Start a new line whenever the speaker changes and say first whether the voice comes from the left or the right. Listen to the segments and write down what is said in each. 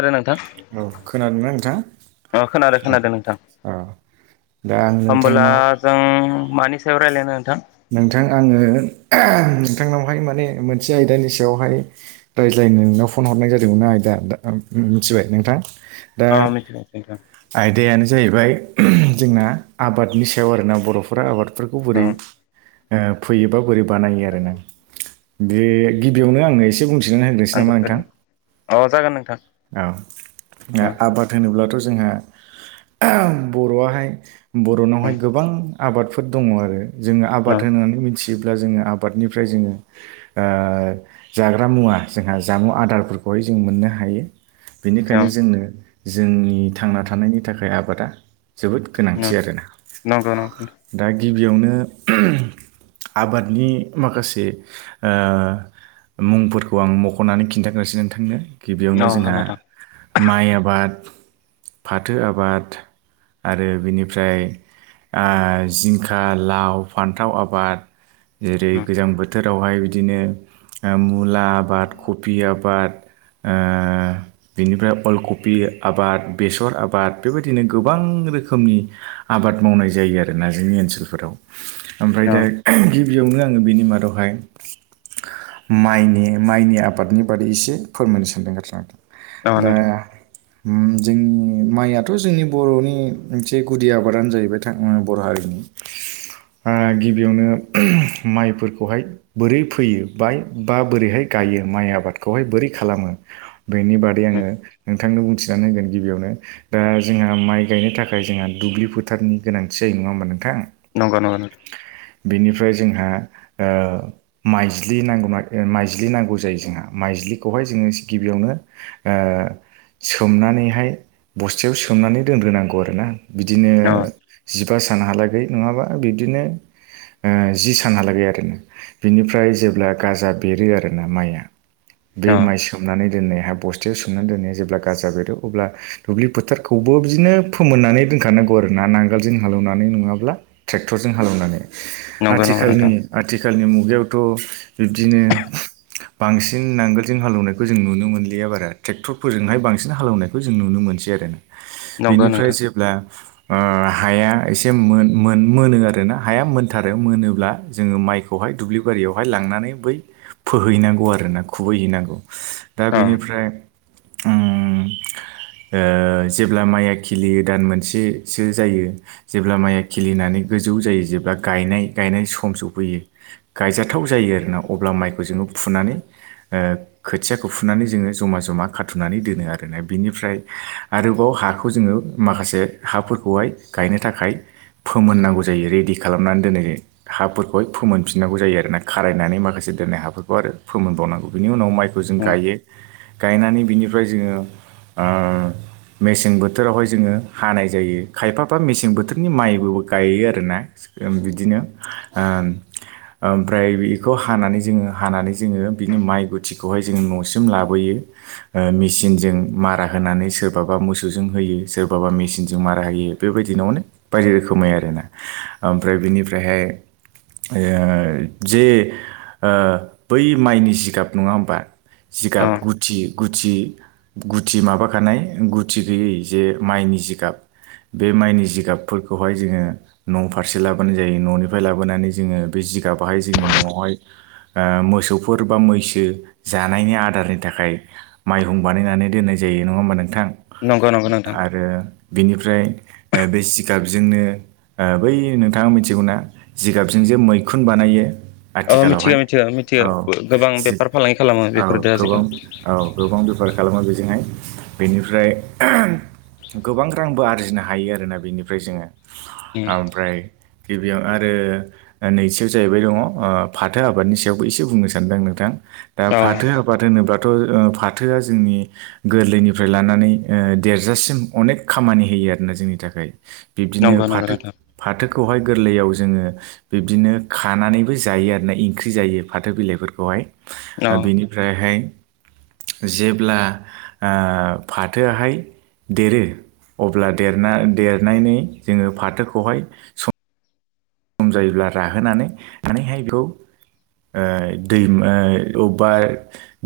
left: खोनादों नोंथां
right: औ खोनादो ना नोंथां?
left: खोनादों
right: औ
left: खोनादों नोंथां।
right: औ दा आं
left: होमब्ला
right: नोंथांनाव
left: जों मानि सायाव रायलायनो नोंथां?
right: नोंथां आंङो नोंथांनावहाय माने मोनसे आयदानि सायावहाय रायज्लाय नो नोंनाव फन हरनाय जादोंमोन आयदा ओम उम्म मिथिबाय नोंथां। दा
left: अ मिथिबाय नोंथां
right: आयदायानो जाहैबाय जोंना आबादनि सायाव आरोना बर'फोरा आबादफोरखौ बोरै
left: उम
right: ओ फैयोबा बोरै बानायो आरोना बे गिबियावनो आंङो एसे बुं [unintelligible] होग्रोसै नामा नोंथां?
left: आनजाद अ जागोन नोंथां
right: औ दा
left: उम
right: आबाद होनोब्लाथ' जोंहा बर'आहाय
left: उम
right: बर'नावहाय गोबां आबादफोर दङ आरो जोङो
left: उम
right: आबाद होननानै मिथि योब्ला जोङो आबादनिफ्राय जोङो ओ जाग्रा मुवा जोंहा जामुं आदारफोरखौ बेवहाय जों मोननो हायो। बेनिखायनो जोंनो जोंनि थांना थानायनि थाखाय आबादा जोबोद गोनांथि
left: उम
right: आरोना
left: नंगौ नंगौ अ नोंथां
right: दा गिबियावनो आबादनि माखासे ओ मुंफोरखौ आं मख'नानै खिन्थागासिनो नोंथांनो
left: उम
right: गिबियावनो जोंहा
left: उम अ नोंथां
right: माइ आबाद, फाथो आबाद आरो बिनिफ्राय ओ जिंखा, लाव फान्थाव आबाद जेरै गोजां बोथोर आवहाय बिदिनो मुला आबाद, कबि आबाद ओ बिनिफ्राय अलकपि आबाद, बेसर आबाद बेबादिनो गोबां रोखोमनि आबाद मावनाय जायो आरोना जोंनि ओनसोलफोराव ओमफ्राय दा
left: उम
right: गि बियावनो आंङो बिनि मादावहाय माइनि माइनि आबादनि बारै एसे फोरमायनो सान्दों आरोना नोंथां। दा उम्म जोंनि माइयाथ' जोंनि बर'नि मोनसे गुदि आबादानो जाहैबाय था उम्म बर' हारिनि आ गिबियावनो माइफोरखौहाय बोरै फैयो बाय बा बोरैहाय गायो माइ आबादखौहाय बोरै खालामो बेनि बादै आंङो नोंथांनो बुंथिनानै होगोन गिबियावनो दा जोंहा माइ गायनो थाखाय जोंहा दुब्लि फोथारनि गोनांथि जायो नों नङा होमबा नोंथां?
left: नंगौ नंगौ।
right: बेनिफ्राय जोंहा ओ माइज्लि नांगौना माइज्लि नांगौ जायो जोंहा माइ ज्लिखौहाय जोङो गिबियावनो ओ सोमनानैहाय बस्थायाव सोमनानै दोनग्रोनांगौ आरोना। बिदिनो
left: अ
right: जिबा सानहालागै नङाबा बिब्दिनो ओ जि सानहालागै आरोना बिनिफ्राय जेब्ला गाजा बेरो आरोना माइया बे
left: अ
right: माइ सोमनानै दोननाया आहा बस्थायाव सोमनानै दोननाया जेब्ला गाजा बेरो अब्ला दुब्लि फोथारखौबो बिदिनो फोमोननानै दोनखानां गौ आरो ना नांगोलजों हालौवनानै नङाब्ला ट्रेक क्टरजों हालेवनानै
left: नंगौ नंगौ
right: आथिखालनि
left: नोंथां
right: आथि खालनि मुगायावथ' बिब्दिनो बांसिन नांगोलजों हालौनायखौ जों नुनो मोनलिया बारा ट्रेक्टरफोरजोंहाय बांसिन हालेवनायखौ जों नुनो मोनसै आरो ना।
left: नंगौ
right: बेनिफ्राय
left: नोंथां
right: जेब्ला ओ हाया एसे मोन मोन मोनो आरोना हाया मोनथारो मोनोब्ला जोङो माइखौहाय दुब्लि बारियावहाय लांनानै बै फोहैनांगौ आरोना खुबैहैनांगौ दा
left: अ
right: बेनिफ्राय उम्म ओ जेब्ला माइया खिलियो दान मोनसेसो जायो जेब्ला माइया खिलिनानै गोजौ जायो जेब्ला गायनाय गायनाय सम सफैयो गायजाथाव जायो आरोना अब्ला माइखौ जोङो फुनानै ओ खोथियाखौ फुनानै जोङो जमा जमा खाथुनानै दोनो आरोना बेनिफ्राय आरोबाव हाखौ जोङो माखासे हाफोरखौहाय गायनो थाखाय फोमोननांगौ जायो रेडि खालामनानै दोननाय जायो हाफोरखौहाय फोमोनफिननांगौ जायो आरोना, खारायनानै माखासे दोननाय हाफोरखौ आरो फोमोनबावनांगौ बिनि उनाव माइखौ जों
left: उम
right: गायो गायनानै बिनिफ्राय जोङो ओ मेसें बोथोरावहाय जोङो हानाय जायो खायफाफा मेसें बोथोरनि माइबो गायो आरो ना उम बिदिनो ओ ओमफ्राय बेखौ हानानै जोङो हानानै जोङो बिनि माइ गुथिखौहाय जोङो न'सिम लाबोयो। ओ मेसिनजों मारा होनानै सोरबाबा मोसौजों होयो सोरबाबा मेसिनजों मारा होयो ए बेबायदिनो अनेक बायदि रोखोमै आरोना। ओमफ्राय बिनिफ्रायहाय ओ जे ओ बै माइनि जिगाब नङा होमबा?
left: अ
right: जिगाब गुथि गुथि गुथि माबाखानाय गुथि गैयै जे माइनि जिगाब बे माइनि जिगाबफोरखौहाय जोङो न' फारसे लाबोनाय जायो। न'निफ्राय लाबोनानै जोङो बे जिगाबहाय जोंनि न'आवहाय ओ मोसौफोर बा मैसो जानायनि आदारनि थाखाय माइहुं बानायनानै दोननाय जायो। नङा होनबा नोंथां?
left: नंगौ नंगौ नोंथां
right: आरो बिनिफ्राय ओ बे सिगाबजोंनो ओ बै नोंथाङा मिथिगौना जिगाबजों जे मैखुन बानायो
left: अ मिथिगौ
right: आथिखालावहाय?
left: मिथिगौ मिथिगौ
right: औ
left: गोबां
right: जि
left: बेफार फालांगि खालामो
right: औ
left: बेफोरदो
right: गोबां
left: आजिखालि
right: औ गोबां बेफार खालामो बेजोंहाय। बेनिफ्राय गोबां रांबो आरजिनो हायो आरोना बेनिफ्राय जोङो।
left: उम
right: ओमफ्राय गिबियाव आरो नैथियाव जाहैबाय दङ ओ फाथो आबादनि सायावबो एसे बुंनो सानदों आं नोंथां। दा
left: अ
right: फाथो आबाद होनोबा थ' फाथोआ जोंनि गोरलैनिफ्राय लानानै ओ देरजासिम अनेक खामानि होयो आरोना जोंनि थाखाय। बिब्दिनो
left: नंगौ नंगौ
right: फाथो
left: नोंथां
right: फाथोखौहाय गोरलैयाव जोङो बिब्दिनो खानानैबो जायो आरोना ओंख्रि जायो फाथो बिलाइ
left: अ
right: फोरखौहाय। बेनिफ्रायहाय जेब्ला ओ फाथोआहाय देरो अब्ला देरना देरनानै जोङो फाथोखौहाय सम जायोब्ला राहोनानै मानेहाय बेखौ ओ दै ओ अबेबा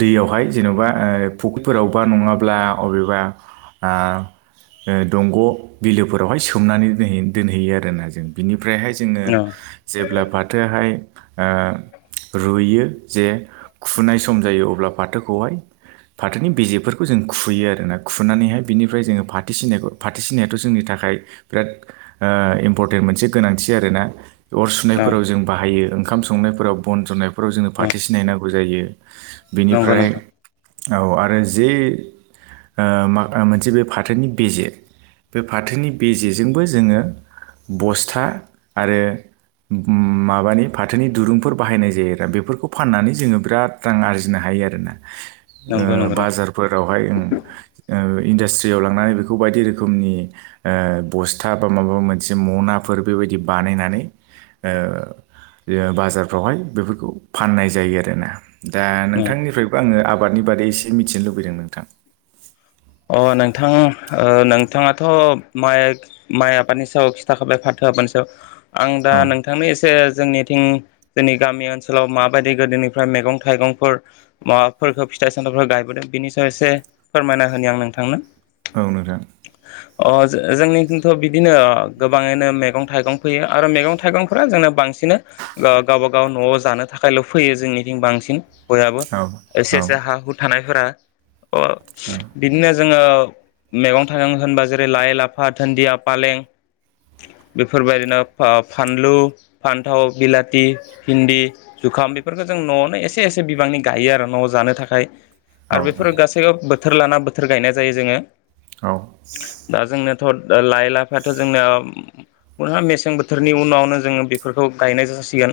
right: दैयावहाय जेन'बा ओ फुख्रिफोराव बा नङाब्ला अबेबा ओ ओ दंग' बिलोफोरावहाय सोमनानै दोनहै दोनहैयो आरोना जों। बिनिफ्रायहाय जोङो
left: अ
right: जेब्ला फाथोआहाय ओ रुइयो जे खुनाय सम जायो अब्ला फाथोखौहाय फाथोनि बेजेफोरखौ जों खुयो आरो ना। खुनानैहाय बिनिफ्राय जोङो फाथोसिनायखौ फाथो सिननायाथ' जोंनि था खाय बिराद ओ इम्परटेन्ट मोनसे गोनां थि आरोना अर सुनायफोराव जों बाहायो ओंखाम संनायाव बन जन्नाय फोराव जोङो
left: अ
right: फाथोसिना नांगौ जायो।
left: नंगौ
right: बेनिफ्राय
left: नोंथां
right: औ आरो जे ओ माबा मोनसे बे फाथोनि बेेजे बे फाथोनि बे जेजोंबो जोङो बस्था आरो ओम माबानि फाथोनि दुरुंफोर बाहायनाय जायोना बेफोरखौ फाननानै जोङो बिराद रां आरजिनो हायो आरोना। ओ
left: नंगौ नंगौ नोंथां
right: बाजारफोरावहाय ओम ओ इन्डासट्रियाव लांनानै बेखौ बायदि रोखोमनि ओ बस्था बा माबा मोनसे मनाफोर बेबायदि बानायनानै ओ बाजारफ्रावहाय बेफोरखौ फाननाय जायो आरोना। दा नोंथांनिफ्रायबो आङो आबादनि बारै एसे मिथिनो लुबैदों नोंथां।
left: अ नोंथां ओ नोंथाङाथ' माइ माइ आबादनि सायाव खिथाखाबाय फाथो आबादनि सायाव आं दा
right: औ
left: नोंथांनि एसे जोंनिथिं जोंनि गामि ओनसोलाव माबायदि गोदोनिफ्राय मैगं थाइगंफोर माबाफोरखौ फिथाइ सामथाइफोर गायबोदों बेनि सायाव एसे फोरमायना होनो आं नोंथांनो।
right: औ नोंथां।
left: अ जो-जोंनिथ' बिदिनो गोबाङैनो मैगं थाइगं फैयो आरो मैगं थाइगंफोरा जोंनो बांसि सिनो गा-गावबा गाव न'आव जानो थाखायल' फैयो जोंनिथिं बांसिन बयहाबो
right: औ औ
left: एसे एसे हा हु थानायफोरा अह जोङो मैगं थाइगं होनबा जेरै लाइ लाफा दुन्दिया फालें बेफोरबायदिनो फा-फानलु, फान्थाव, बिलाथि, भिन्दि जुखाम बेफोरखौ जों न'आवनो एसे एसे बिबांनि गायो आरो न'आव जानो थाखाय।
right: औ
left: आरो बेफोर
right: नोंथां
left: गासैबो बोथोर लाना बोथोर गायनाय जायो जोङो।
right: औ
left: थद ओ लाइ लाफायाथ' जोंना मोनो मेसें बोथोरनि उनावनो जोङो बेफोरखौ गायनाय जासिगोन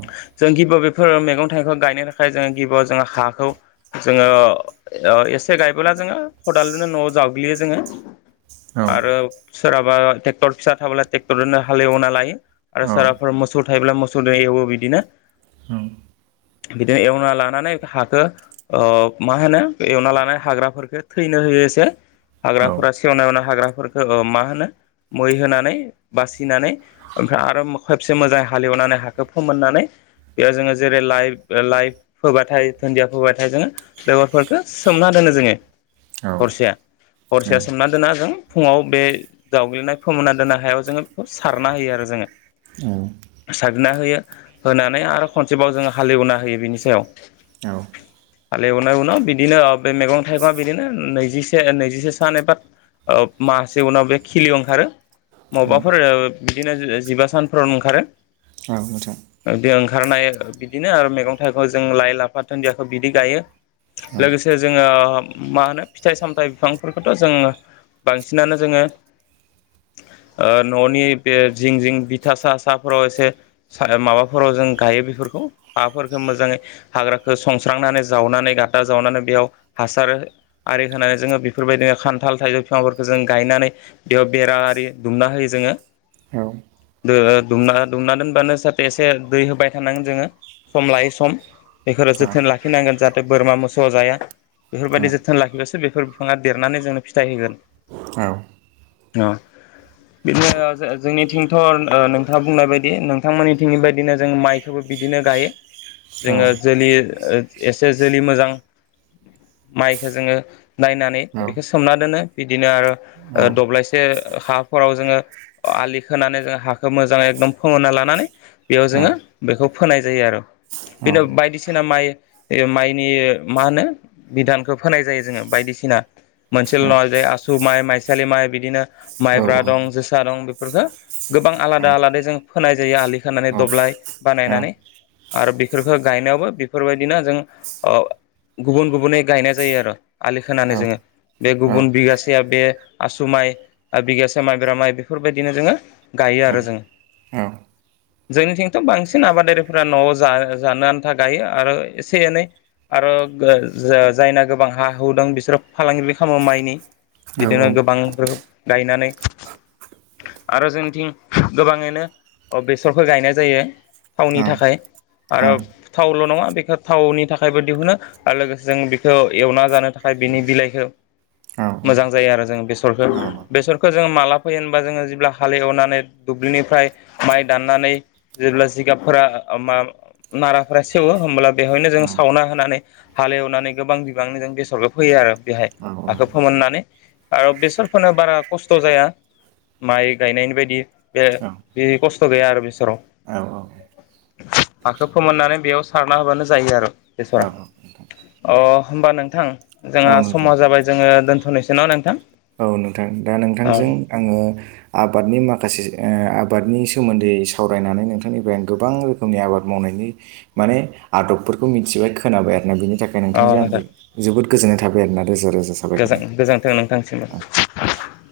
right: औ
left: जों गिबियाव बि फोर मैगं थाइगंखौ गायनो थाखाय जोङो गिबियाव जोङो हाखौ जोङो ओ एसे गायबोला जोङो खदालजोंनो न'आव जावग्लियो जोङो
right: औ नोंथां
left: आरो सोरहाबा ट्रेक्टर फिसा थाब्ला ट्रेक्टरनो हालेवना लायो आरो
right: औ
left: सोरहाफोर मोसौ थायोब्ला मोसौजों एवो बिदिनो
right: औ
left: बिदिनो एवना लानानै हाखौ ओ मा होनो एवना लानाय हाग्राफोरखो थैनो होयो एसे हाग्राफोरा सेवना एवनाय हाग्रा फोरखौ ओ मा होनो मै होनानै बासिनानै ओमफ्राय आरो खेबसे मोजाङै हालेवनानै हाखौ फोमोननानै बेयाव जोङो जेरै लाइ ओ लाइ फोबाथाय दुन्दिया फोबाथाय जोङो बेगरफोर खो सोमना दोनो जोङो हरसेया हरसेया सोमना दोना जों फुङाव बे जावग्लिनाय फोमोनना दोननाय हायाव जोङो बेखौ सारना होयो आरो जोङो
right: औ
left: ना होयो होनानै आरो खनसेबाव जोङो हालेवना होयो बिनि सायाव
right: औ
left: हाल एवनाय उनाव बिदिनो ओ बे मैगं थाइगङा बिदिनो नैजिसे नैजिसे सान एबा ओ मासे उनाव बे खिलियाव ओंखारो मावबाफोर ओ बिदिनो जिबा सानफोरावनो ओंखारो
right: औ नोंथां
left: बे ओंखारनाय बिदिनो आरो मैगं थाइगं जों लाइ लाफा दुन्दियाखौ बिदि गायो लोगोसे जोङो मा होनो फिथाइ सामथाइ बिफांफोरखौथ' जोङो बांसिनानो जोङो
right: [inaudible]
left: ओ न'नि बे जिं जिं बिथा सा साफोराव एसे माबाफोराव जों गायो बेफो फोरखौ हाफोरखौ मोजाङै हाग्राखौ संस्रांनानै जावनानै गा दा जावनानै बेयाव हासार आरि होनानै जोङो बेफोरबायदिनो खान्थाल थाइजौ बिफांफोरखौ जों गायनानै बेयाव बेरा आरि दुमना होयो जोङो
right: औ
left: दो दुमना दुमना दोनबानो जाहाथे एसे दै होबाय थानांगोन जोङो सम लायै सम बेखो रो
right: औ
left: जोथोन लाफिननांगोन जाहाथे बोरमा मोस सौ जाया
right: औ
left: बेफोरबायदि जोथोन लाखिबासो बेफोर बिफाङा देरनानै जोंनो फिथाइ होगोन
right: औ
left: अ बिदिनो ओ जो-जोंनिथिंथ' ओ नोंथाङा बुंनाय बायदि नोंथांमोननि थिंनि बायदिनो जों माइखौबो बिदिनो गायो जोङो जोलि एसे जोलि मोजां
right: [inaudible]
left: माइखौ जोङो नायनानै बेखौ सोमना दोनो बिदिनो आरो ओ दब्लायसे हाफोराव जोङो आलि खोनानै जों हाखौ मोजाङै एकदम फोमोनना लानानै बेयाव जोङो बेखौ फोनाय जायो आरो। बिनो बायदिसिना माइ माइनि मा होनो बिधानखौ फोनाय जायो जोङो बायदिसिना मोनसेल' नङा जे आसु माइ, माइसालि माइ बिदिनो माइब्रा दं जोसा दं बेफोरखो गोबां आलादा आलादायै जों फोनाय जायो आलि खोनानै दब्लाइ बानायनानै आरो बेफोरखौ गायनायावबो बेफोरबायदिनो जों ओ गुबुन गुबुनै गायनाय जायो आरो आलि खोनानै जोङो। बे गुबुन बिगासेया बे आसु माइ बिगासे माइब्रा माइ बेफोरबायदिनो जोङो गा गायो आरो जों।
right: औ।
left: जोंनिथिंथ' बांसिन आबादारिफ्रा न'आव जा जानो आन्था गायो आरो एसे एनै आरो ओ जो-जायना गोबां हा हु दं बिसोरो फालांगिबो खालामो माइनि बिदिनो गोबां रोखोम गायनानै आरो जोंथिं गोबाङैनो अ बेसरखौ गायनाय जायो। थावनि थाखाय आरो थावल' नङा बेखौ थावनि थाखायबो दिहुनो आरो लोगोसे जों बेखौ एवना जानो थाखाय बिनि बिलाइखौ मोजां जायो आरो जों बेसरखौ, बेसरखौ जोङो माला फोयो होनबा जोङो जेब्ला हाल एवनानै दु ब्लिनिफ्राय माइ दाननानै जेब्ला जिगाबफोरा ओ मा नाराफ्रा सेवो होमब्ला बेवहायनो जों सावना हो नानै हाल एवनानै गोबां बिबांनिजों बेसरखौ फैयो आरो बेहाय हाखौ
right: औ
left: फोमोननानै आरो बेसर फोनो बारा खस्थ' जाया। माइ गायनायनि बायदि बे
right: औ औ
left: बि खस्थ' गैया आरो बेसरआव। हाखौ फोमोननानै बेयाव सारना होबानो जायो आरो। बेसरआ।
right: नोंथां
left: अह होमबा नोंथां जोंहा समा जाबाय जोङो दोनथ'नो सै न' नोंथां?
right: औ नोंथां दा नोंथांजों
left: औ
right: आङो आबादनि माखासे ओ आ बादनि सोमोन्दै सावरायनानै नोंथांनिफ्राय गोबां रोखोमनि आबाद मावनायनि माने आदब फोरखौ मिथिबाय खोनाबाय आरो ना बि नि थाखाय
left: औ
right: नोंथांजों आंबो
left: नोंथां
right: जोबोद गोजोननाय थाबाय आरो ना रोजा रोजा साबायखर
left: गोजां
right: नोंथां।
left: [unintelligible]